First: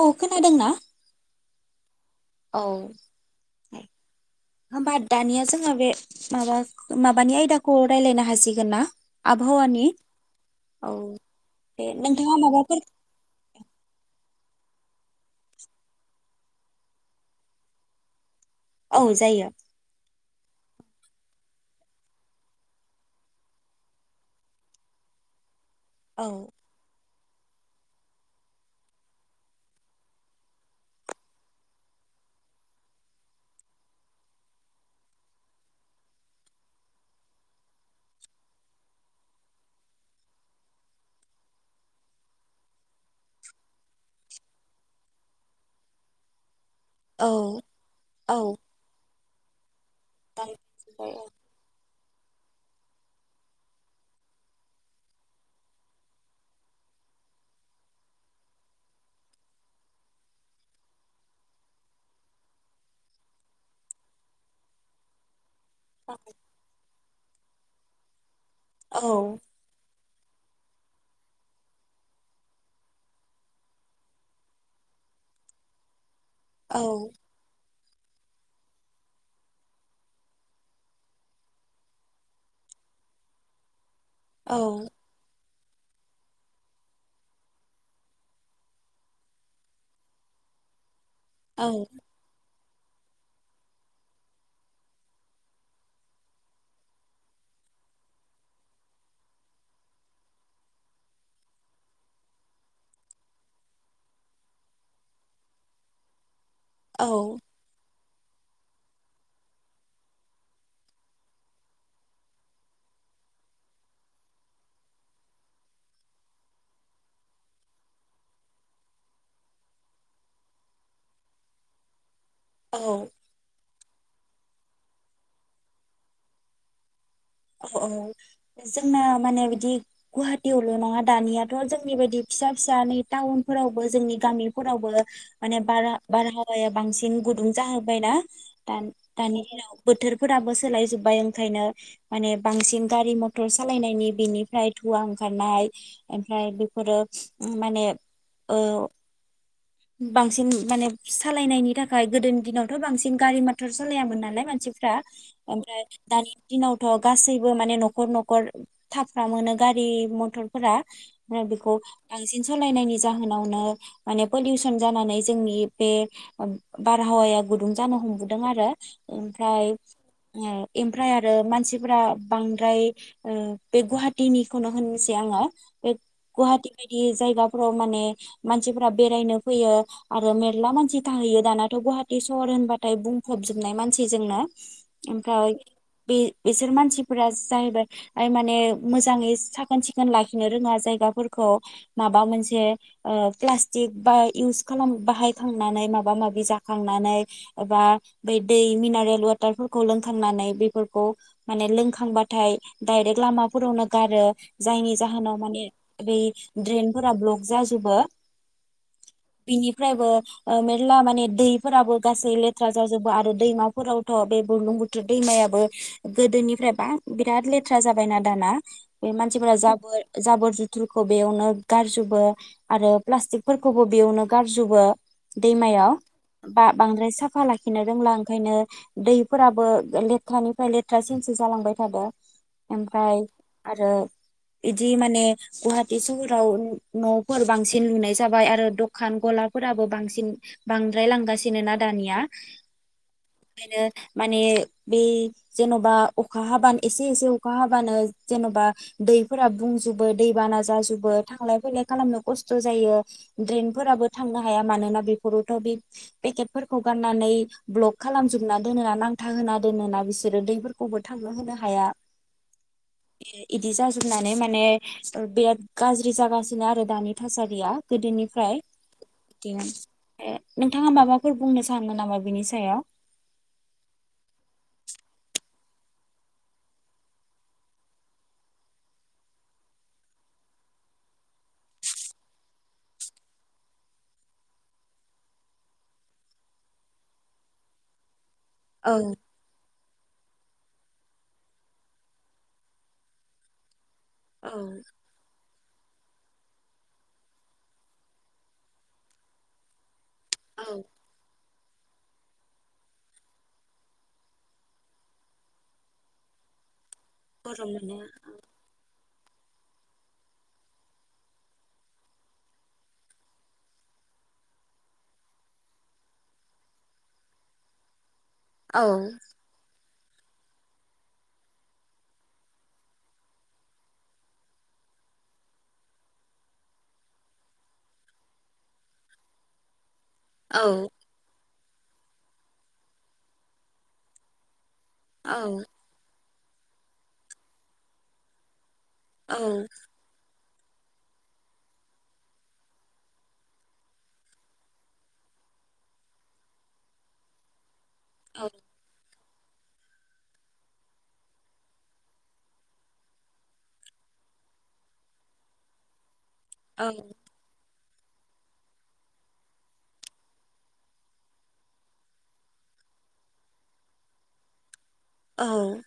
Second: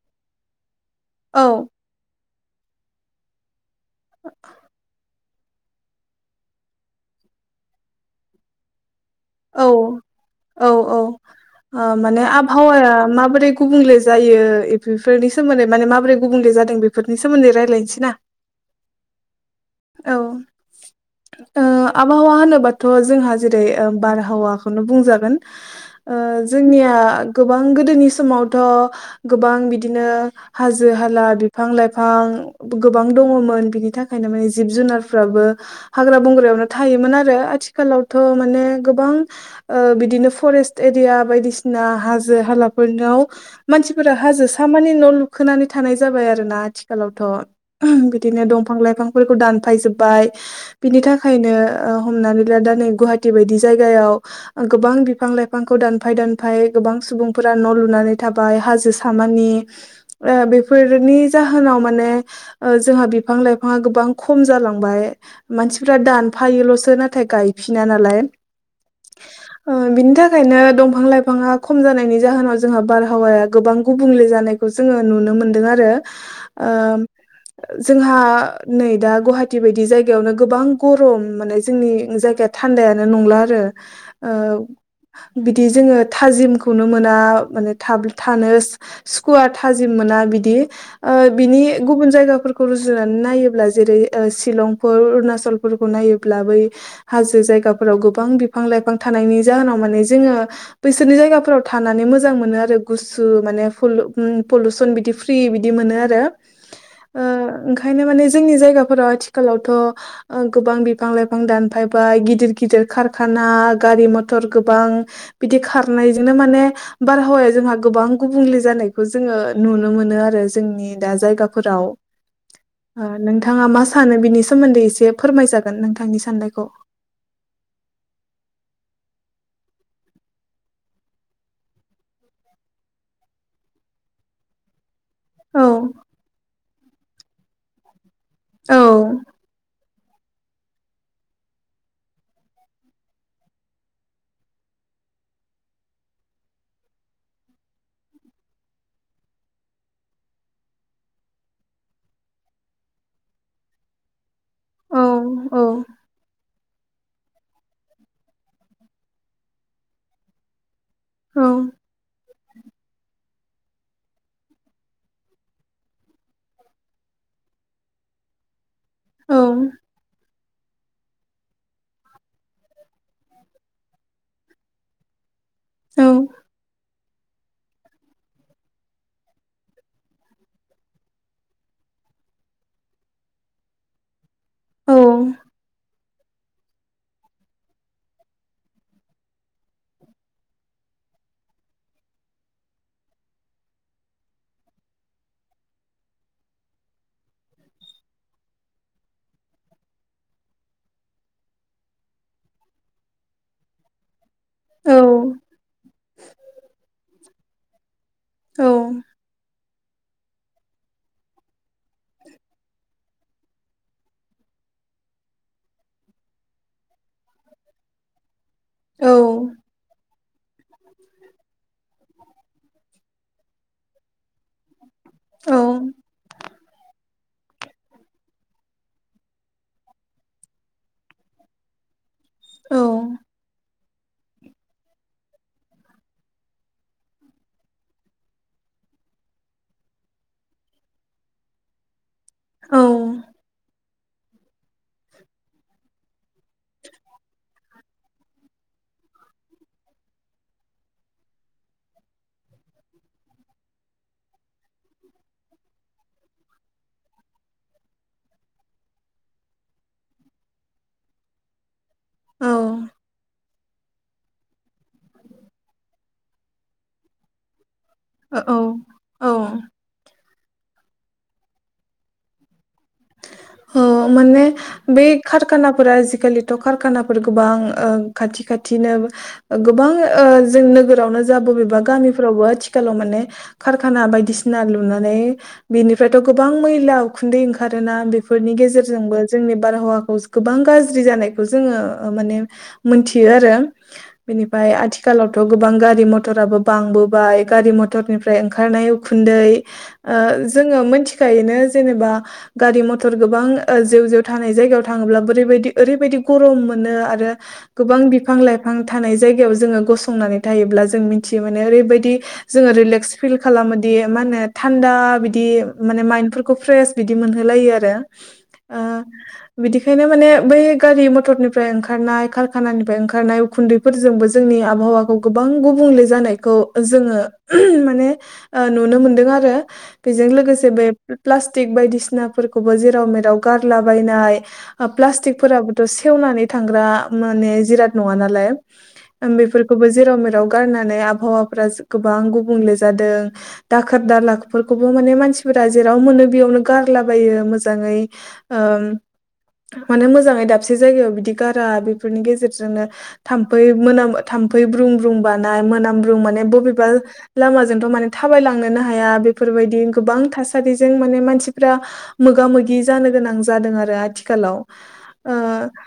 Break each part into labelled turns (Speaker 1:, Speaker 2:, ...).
Speaker 1: औ खोनादोंना?
Speaker 2: औ
Speaker 1: औ होमबा दानिया जों जोंङो बे माबा माबानि आयदाखौ रायजलायनो हासिगोन ना।
Speaker 2: औ
Speaker 1: आबहावानि
Speaker 2: औ औ
Speaker 1: बे
Speaker 2: माने
Speaker 1: नोंथाङा माबाफोर
Speaker 2: आबहावाया माबोरै गुबुंले जायो बेफोरनि सोमोन्दै माने माबोरै गुबुंले जादों बेफोरनि सोमोन्दै रायलायनोसै ना।
Speaker 1: औ जायो।
Speaker 2: औ आबहावा ओ होनोबाथ जोंहा जेरै बारहावाखौनो बुंजागोन। ओ
Speaker 1: औ
Speaker 2: जोंनिया गोबां गोदोनि समावथ गोबां बिदिनो हाजो हाला बिफां लाइफां गोबां दङमोन बिनि थाखायनो माने जिब जुनारफ्राबो हाग्रा बंग्रायावनो थायोमोन आरो आथिखालावथ माने गोबां बिदिनो फरेस्ट एरिया बायदिसिना हाजो हालाफोरनाव मानसिफोरा हाजो सामानि न लुखोनानै थानाय जाबाय आरो ना आथिख आथिखालावथ
Speaker 1: औ
Speaker 2: बिदिनो
Speaker 1: औ
Speaker 2: दंफां लाइफां फोरखौ दानफाय जोब बाय बिनि
Speaker 1: औ
Speaker 2: थाखायनो ओ हमनानै ला दा नै गुवाहाटि बायदि स जायगायाव गोबां बिफां लाइफांखौ दानफाय दानफाय गोबां सुबुंफोरा न' लुनानै थाबाय हाजो सामानि ओ बेफोरनि जाहोनाव माने ओ जोंहा बिफां लाइफाङा गोबां खम जालांबाय। मानसिफ्रा दानफायोल'सो ना नाथाय गायफिना नालाय
Speaker 1: औ
Speaker 2: अ बिनि थाखायनो दंफां लाइफाङा खम जानायनि जाहोनाव जोंहा बारहावाया गोबां गुबुंले जानायखौ जोङो नुनो मोनदों आरो। आ जोंहा नै दा गुवाहाटी बायदि जायगायावनो गोबां गरम माने जोंनि जायगाया थान्दायानो नंला रो औ बिदि जोङो थाजिमखौनो मोना माने थाब थानो सुकुवा थाजिम मोना बिदि ओ बिनि
Speaker 1: औ
Speaker 2: गुबुन जायगाफोर रुजुनानै नायोब्ला जेरै शिलंफोर अरुणाचलफोरखौ नायोब्ला बै हाजो जायगाफोराव गो गोबां बिफां लाइफां थानायनि जाहोनाव माने जोङो बैसोरनि जायगाफोराव थानानै मोजां मोनो आरो गुसु माने फलु पलुसन बिदि फ्रि बिदि मोनो आरो ओ
Speaker 1: औ
Speaker 2: ओंखा खायनो माने जोंनि जायगाफोराव आथिखालावथ' ओ गोबां बिफां लाइफां दानफायबाय गिदिर गिदिर खार खाना गारि मथर गोबां बिदि खारनायजोंनो माने बारहावाया जोंहा गोबां गुबुंले जानायखौ जोङो नुनो मोनो आरो जोंनि दा जायगाफोराव।
Speaker 1: औ
Speaker 2: ओ नोंथाङा मास फानो बिनि सोमोन्दै एसे फोरमायजागोन नोंथांनि साननायखौ।
Speaker 1: अ औ जोंना माने बिदि गुवाहाटियावल नङा दानियाथ' जोंनि बायदि फिसा फिसा नै टाउनफोरावबो जोंनि गामिफोरावबो माने
Speaker 2: औ
Speaker 1: बारा बारहावाया बांसिन गुद रुंजाहोबबाय ना।
Speaker 2: औ
Speaker 1: दान‌ दानि हेलौ बोथोरफोराबो सोलाय जोब्बाय ओंखायनो। माने बांसिन गारि मथर सालायनायनि बेनिफ्राय धुवा ओंखारनाय ओमफ्राय बेफोरो माने ओ बांसिन माने सालायनायनि थाखाय गोदोनि दिनावथ बांसिन गारि मथर सालायामोन नालाय मान मानसिफ्रा
Speaker 2: औ औ
Speaker 1: दानि दिनाव थ गासैबो माने नखर नखर थाफ्रामोनो गारि मथरफोरा
Speaker 2: औ
Speaker 1: बेखौ बांसिन सालायनायनि जा होनावनो माने पलिउसन जानानै जोंनि बे अब बारहावाया गुदुं जानो हमबोदों आरो।
Speaker 2: औ
Speaker 1: ओमफ्राय अम एमफ्राय आरो मानसि फुरा बांद्राय ओ बे गुवाहाटिनिखौनो होननोसै आंङो एक गुवाहाटि बाय बि जायगाफ्राव माने मानसिफोरा बेरायनो फैयो आरो मेरला मानसि थाहैयो दानाथ गुवाहाटि सहर होनबाथाय बुंफबजोबनाय मानसिजोंनो। ओमफ्राय बे बिसोर मानसिफोरा जाहैबाय आइ माने मोजाङै साखोन सिखोन लाखिनो रोङा जायगाफोरखौ माबा मोनसे ओ प्लास्टिक बा इउस खालाम बाहायखांनानै माबा माबि जाखांनानै एबा बै दै मिनारेल वाटारफोरखौ लोंखांनानै बेफोरखौ माने लोंखांबाथाय डाइरेक्ट लामाफोरावनो गारो।
Speaker 2: औ
Speaker 1: जायनि जाहोनाव
Speaker 2: औ
Speaker 1: माने बै ड्रेनफोरा ब्लक जाजोबो बिनि फ्रायबो ओ मेरला माने दैफोराबो गासै लेथ्रा जाजोबो आरो दैमाफोरावथ बे बुरलुं बुथुर दैमायाबो गोदोनिफ्रायबा बिराद लेथ्रा जाबायना दाना। बे मानसिफोरा
Speaker 2: औ
Speaker 1: जाबोर जाबोर जुथुरखौ बेयावनो गारजोबो आरो प्लास्टिकफोरखौबो बेयावनो गार जुबो दैमायाव बा बांद्राय साफ फा लाखिनो रोंला ओंखायनो दैफोराबो लेथ्रानिफ्राय लेथ था सिनसो जालांबाय थादो ओमफाय आरो इदि माने गुवाहाटि सहराव नफोर बांसिन लुनाय जाबाय आरो दखान गलाफोराबो बांसिन बांद्राय लांगासिनो ना दानिया।
Speaker 2: औ
Speaker 1: बेनो माने बे जेनबा अखा हाबानो एसे एसे अखा हाब बानो जेनबा दैफोरा बुंजोबो दै बाना जाजोबो थांलाय फैलाय खालामनो खस्थ जायो द्रेनफोराबो थांनो हाया मानोना बेफोरावथ बे पेकेटफोरखौ गारनानै ब्लक खालामजोबना दोनोना नांथा होना दोनोना बिसो रो दैफोरखौबो थांनो होनो हाया
Speaker 2: औ
Speaker 1: इदि जाजोबनानै माने ओ बिराद गाज्रि जागासिनो आरो दानि थासारिया।
Speaker 2: औ
Speaker 1: गोदोनिफ्राय
Speaker 2: औ
Speaker 1: बिदिनो नोंथाङा माबाफोर बुंनो सानो नामा बिनि सायाव?
Speaker 2: औ माने बे खार कारखानाफोरा आजिखालिथ कारखानाफोर गोबां ओ खाथि खाथिनो गोबां ओ जों नोगोरावनो जा बबेबा गामिफोरावबो आथिखालाव माने कारखाना बायदिसिना लुनानै बेनिफ्रायथ गोबां मैला उखुन्दै ओंखारोना बेफोर फोरनि
Speaker 1: औ
Speaker 2: गेजेरजोंबो जोंनि बारहावा खौ गोबां गाज्रि जानायखौ जोङो ओ माने मोनथियो आरो।
Speaker 1: औ
Speaker 2: बेनिफाय आथिखालावथ गोबां गारि मथराबो बांबोबाय गारि मथरनिफ्राय ओंखारनाय उखुन्दै ओ
Speaker 1: औ
Speaker 2: जोङो मोनथिखायोनो जेनेबा गारि मथ थर गोबां ओ जेउ जेउ थानाय जायगायाव थाङोब्ला बोरैबायदि ओरैबायदि गरम मोन नो आरो
Speaker 1: बर'
Speaker 2: गोबां
Speaker 1: मोनो
Speaker 2: बिफां लाइफां थानाय जायगायाव जोङो गसंनानै थायोब्ला जों मिथियो माने ओरैबायदि जोङो रिलेक्स फिल खालामोदि मा होनो थान्दा बिदि माने माइन्दफोरखौ फ्रेस बिदि मोनहोलायो आर [unintelligible]
Speaker 1: औ
Speaker 2: खायनो माने बै गारि मथरनिफ्राय ओंखारनाय कारखानानिफ्राय ओंखारनाय उखुन्दैफोरजोंबो जोंनि आबहावाखौ गोबां गुबुंले जानायखौ जोङो ओ माने नुनो मोनदों आरो। बेजों
Speaker 1: औ
Speaker 2: लोगोसे बे प्लास स्टिक बायदिसिना फोर खौबो जेराव मेराव गारलाबायनाय
Speaker 1: औ
Speaker 2: प्लास्टिकफोराबोथ सेवनानै थांग्रा मोने जिराद नङा नालाय
Speaker 1: औ
Speaker 2: बेफोरखौबो जेराव मेराव गारनानै आबहावाफोरा गोबां गुबुंले जादों दाखोर दालाफोरखौबो माने मानसिफोरा जेराव मोनो बेयावनो गारलाबायो। [unintelligible] ओम
Speaker 1: औ
Speaker 2: मानो मोजाङै दाबसे जायगायाव बिदि गारा? बेफोरनि गेजेरजोंनो थामफै मोनामो थाम्फै ब्रुं ब्रुं बानाय मोनाम ब्रुं माने
Speaker 1: औ
Speaker 2: बबेबा लामा जोंथ माने थाबायलांनोनो हाया बेफोरबायदि गोबां थासारिजों माने मानसिफोरा मोगा मोगि जानो गोनां जादों आरो आथिखालाव
Speaker 1: औ।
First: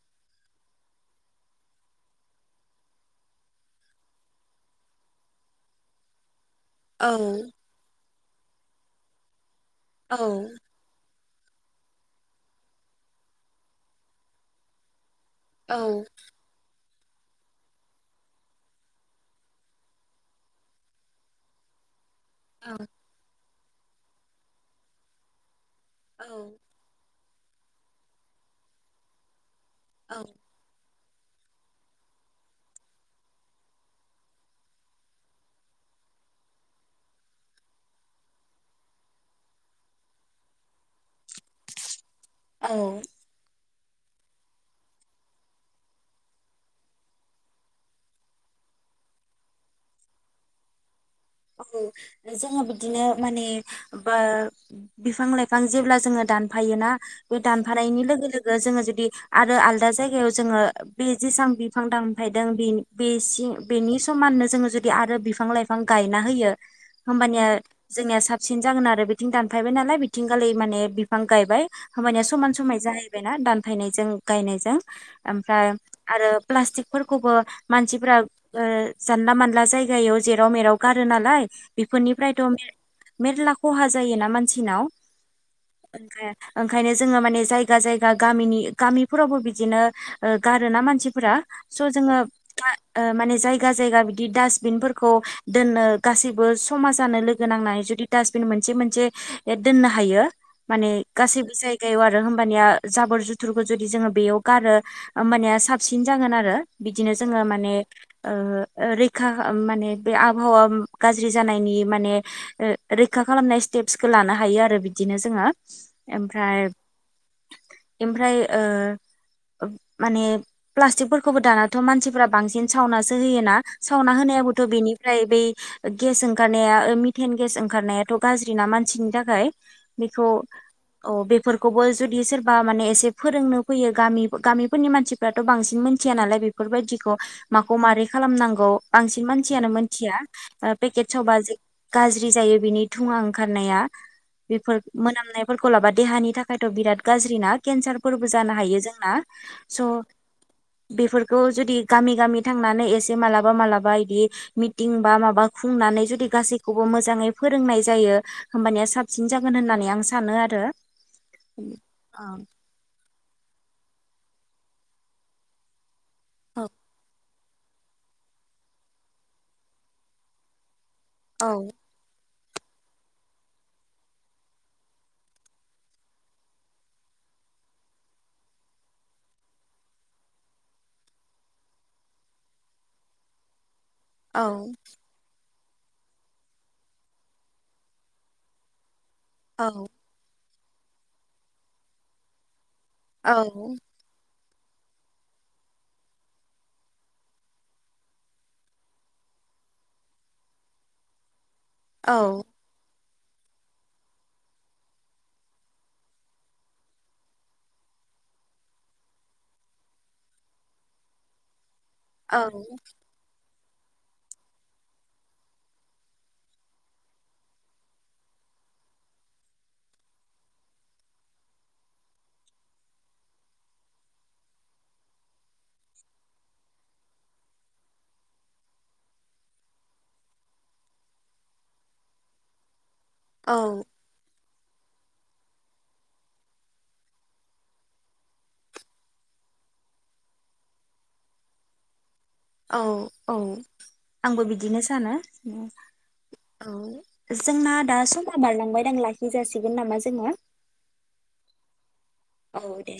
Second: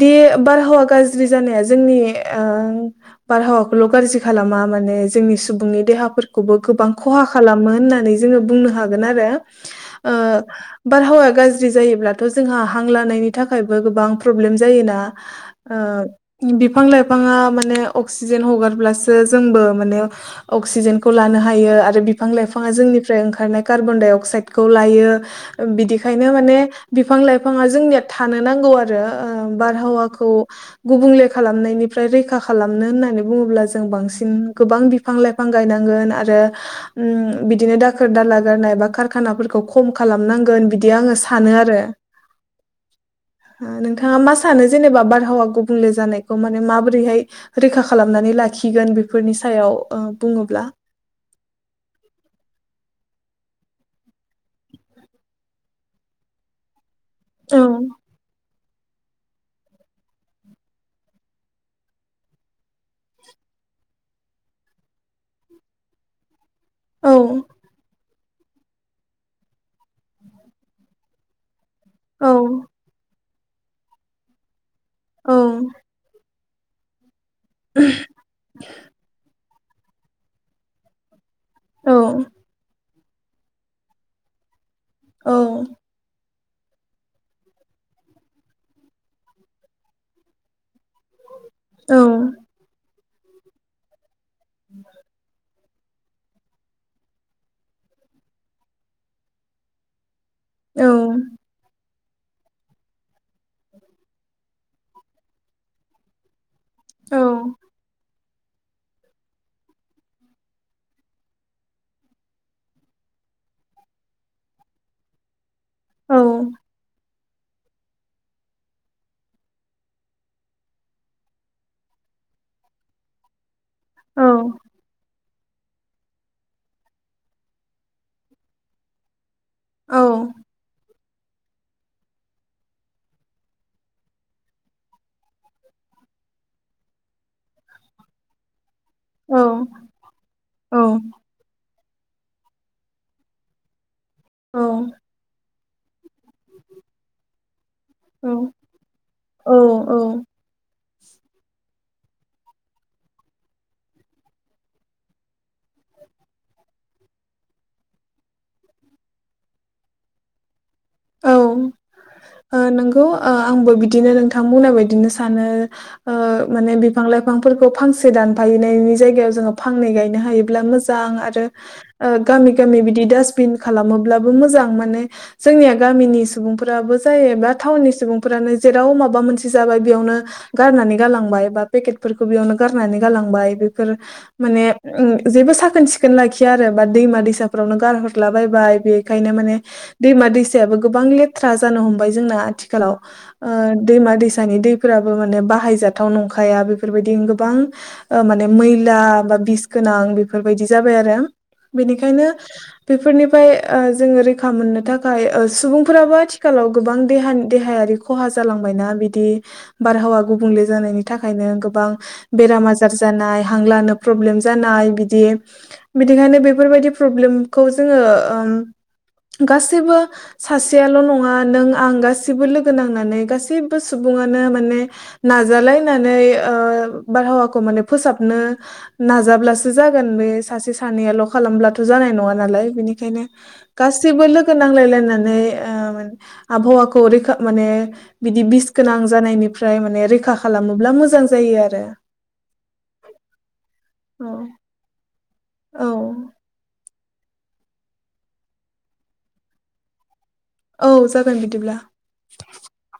Speaker 2: दि बारहावा गाज्रि जानाया जोंनि ओ बारहावाखौल गाज्रि खालामा माने जोंनि सुबुंनि देहाफोर खौबो गोबां खहा खालामो होननानै जोंङो बुंनो हागोन आरो ओ बारहावाया गाज्रि जायोब्लाथ' जोंहा हां लानायनि थाखायबो गोबां प्रब्लेम जायोना ओ बि बिफां लाइफाङा माने अक्सिजेन हगारब्लासो जोंबो माने अक्सिजेनखौ लानो हायो आरो बिफां लाइफाङा जोंनिफ्राय ओंखारनाय, कार्बन डाइ अक्साइडखौ लायो बिदिखायनो माने बिफां लाइफाङा जोंनिया थानो नांगौ आरो ओ
Speaker 1: औ
Speaker 2: बारहावाखौ गुबुंले खालामनायनिफ्राय रैखा खालामनो होननानै बुंङोब्ला जों बांसिन गोबां बिफां लाइफां गायनांगोन आरो उम बिदिनो दाखोर दाला गारनाय एबा खारखानाफोरखौ खम खालामनां गोन बिदि आङो सानो आरो
Speaker 1: औ
Speaker 2: ओ नोंथाङा मा सानो जेनेबा बारहावा गुबुंले जानायखौ माने माबोरैहाय रैखा खालामनानै लाखिगोन बेफोरनि सायाव बुङोब्ला?
Speaker 1: औ जोङो बिदिनो माने बा बिफां लाइफां जेब्ला जोङो दानफायोना बे
Speaker 2: औ
Speaker 1: दानफानायनि लोगो-लोगो जोङो जुदि आरो आलदा जायगायाव जोङो बे जेसेबां बिफां दानफायदों बेनि समाननो जोङो जुदि आरो बिफां-लाइफां गायना होयो।
Speaker 2: औ
Speaker 1: होबानिया जोंनिया साब साबसिन जागोन आरो बिथिं दानफायबाय नालाय बिथिंगालि माने बिफां गायबाय। होनबानिया
Speaker 2: औ
Speaker 1: समान समान जाहै जाबायना दानफायनायजों गायनायजों
Speaker 2: औ
Speaker 1: ओमफ्राय आरो प्लासटिकफोर खौबो मानसिफोरा ओ जानला मान ला जायगायाव जेराव-मेराव गारो नालाय
Speaker 2: औ
Speaker 1: बेफोरनिफ्रायथ' मेरला खहा जायोना मानसिनाव
Speaker 2: औ
Speaker 1: ओंखाय ओंखायनो जोङो माने जायगा जायगा गामिनि गामिफोरावबो बिदिनो गारोना मानसिफोरा, स'
Speaker 2: औ
Speaker 1: जोङो ओ माने जायगा जायगा बि बि डासबिनफोरखौ दोननो गासैबो समाजानो लोगो नांनाय जुदि डासबिन मोनसे मोनसे दोननो हायो। माने गासै बिजाय गायाव आरो होमबानिया जाबोर जुथुरखौ जुदि जोङो बेयाव गारो होमबानिया साबसिन जागोन आरो बिदिनो
Speaker 2: औ
Speaker 1: जोङो माने ओ ओरैखा माने बे आबहावा गाज्रि जानायनि माने रैखा खालामनाय स्टेप्सखौ लानो हायो आरो बिदिनो जोङो
Speaker 2: औ
Speaker 1: ओमफ्राय ओमफ्राय ओ माने प्लास्टिकफोरखौबो दानाथ मानसिफोरा बांसिन सावनासो होयोना सावना
Speaker 2: औ
Speaker 1: होनायाबोथ बेनि ओमफ्राय बै गेस ओंखारनाया मिथेन गेस ओंखारनायाथ' गाज्रि ना मानसिनि थाखाय
Speaker 2: औ
Speaker 1: बेखौ औ बेफोरखौबो जुदि सोरबा माने एसे फोरोंनो फैयो गामि गामिफोरनि मानसिफ्राथ' बांसिन मोनथिया नालाय बेफोरबायदिखौ माखौ माबोरै खालामनांगौ बांसिन
Speaker 2: औ
Speaker 1: मानसियानो मोन मिथाया ओ फेकेट सावबा जे गाज्रि जायो बिनि थुुंङा ओंखारनाया बेफोरख मोनामनाय फोरखौ लाबा देहानि थाखायथ' बिराद गाज्रि ना। केन्सारफोरबो जानो हायो जोंना
Speaker 2: औ
Speaker 1: स बेफोरखौ जुदि गामि गामि थांनानै एसे मालाबा मालाबा इदि मि थिं बा माबा खुंनानै जुदि गासै खौबो मोजाङै फोरोंनाय जायो होमबानिया साबसिन जागोन होननानै आं सानो आरो
Speaker 2: औ
Speaker 1: औ
Speaker 2: ओ नंगौ ओ आंबो बिद बिदिनो नोंथां बुंनाय बायदिनो सानो ओ माने बिफां लाइ बिफांफोरखौ फांसे दानफायनायनि जायगायाव जोङो फांनै गायनो हायोब्ला मोज मोजां आरो
Speaker 1: औ
Speaker 2: ओग गामि गामि बिदि डास्टबिन खालामोब्लाबो मोजां माने जोंनिया गामिनि सुबुंफोराबो जायोबा टाउननि सुबुंफोरानो जेराव माबा मोनसे जाबाय बेयावनो गारनानै गालांबाय बा पेकेटफोरखौ बेयावनो गारनानै गालांबाय बे फोर
Speaker 1: औ
Speaker 2: माने ओम बेबो साख साखोन सिखोन लाखिया आरो बा दैमा दैसाफोरावनो गारहरलाबाय बे खायनो माने दैमा दैस सायाबो गोबां लेथ्रा जानो हमबाय जोंना आथि थिखालाव
Speaker 1: औ
Speaker 2: ओ दैमा दैस सानि दैफोराबो माने बाहायजाथाव नंखाया बेफोरबायदि गोबां ओ माने मैला बा बिस गोनां बेफोरबायदि जाबायआरो बेनिखायनो बेफोरनिफ्राय ओ जोङो रैखा मोननो थाखाय ओ सुबुंफोराबो आथिखालाव गोबां देहानि देहायारि खहा जालांबायना बिदि बारहावा गुबुंले जानायनि थाखायनो गोबां
Speaker 1: औ
Speaker 2: बेराम आजार जानाय हांलानो प्रब्लेम जानाय बिदि बिदिखायनो बेफोरबायदि प्रब्लेमखौ जोङो ओम गासैबो सासेयाल' नङा नों आं गासिबो लोगो नांनानै गासैबो सुबुङानो माने नाजालायनानै ओ बारहावाखौ माने फोसाबनो नाजाब्लासो जागोन बे सासे सानैयाल' खालामब्लाथ' जानाय नङा नालाय बिनि नायनो
Speaker 1: औ
Speaker 2: गासैबो लोगो सो नांलायलायनानै [unintelligible] आबहावाखौ रैखा माने बिदि बिष गोनां जानायनिफ्राय माने रैखा खालामोब्ला मोजां जायो आरो।
Speaker 1: औ औ
Speaker 2: औ
Speaker 1: आंबो बिदिनो सानो। [unintelligible]
Speaker 2: औ
Speaker 1: जोंना दा समा बारलांबायदां लाखि जाासिगोन नामा जोङो।
Speaker 2: औ जागोन बिदिब्ला।
Speaker 1: औ दे।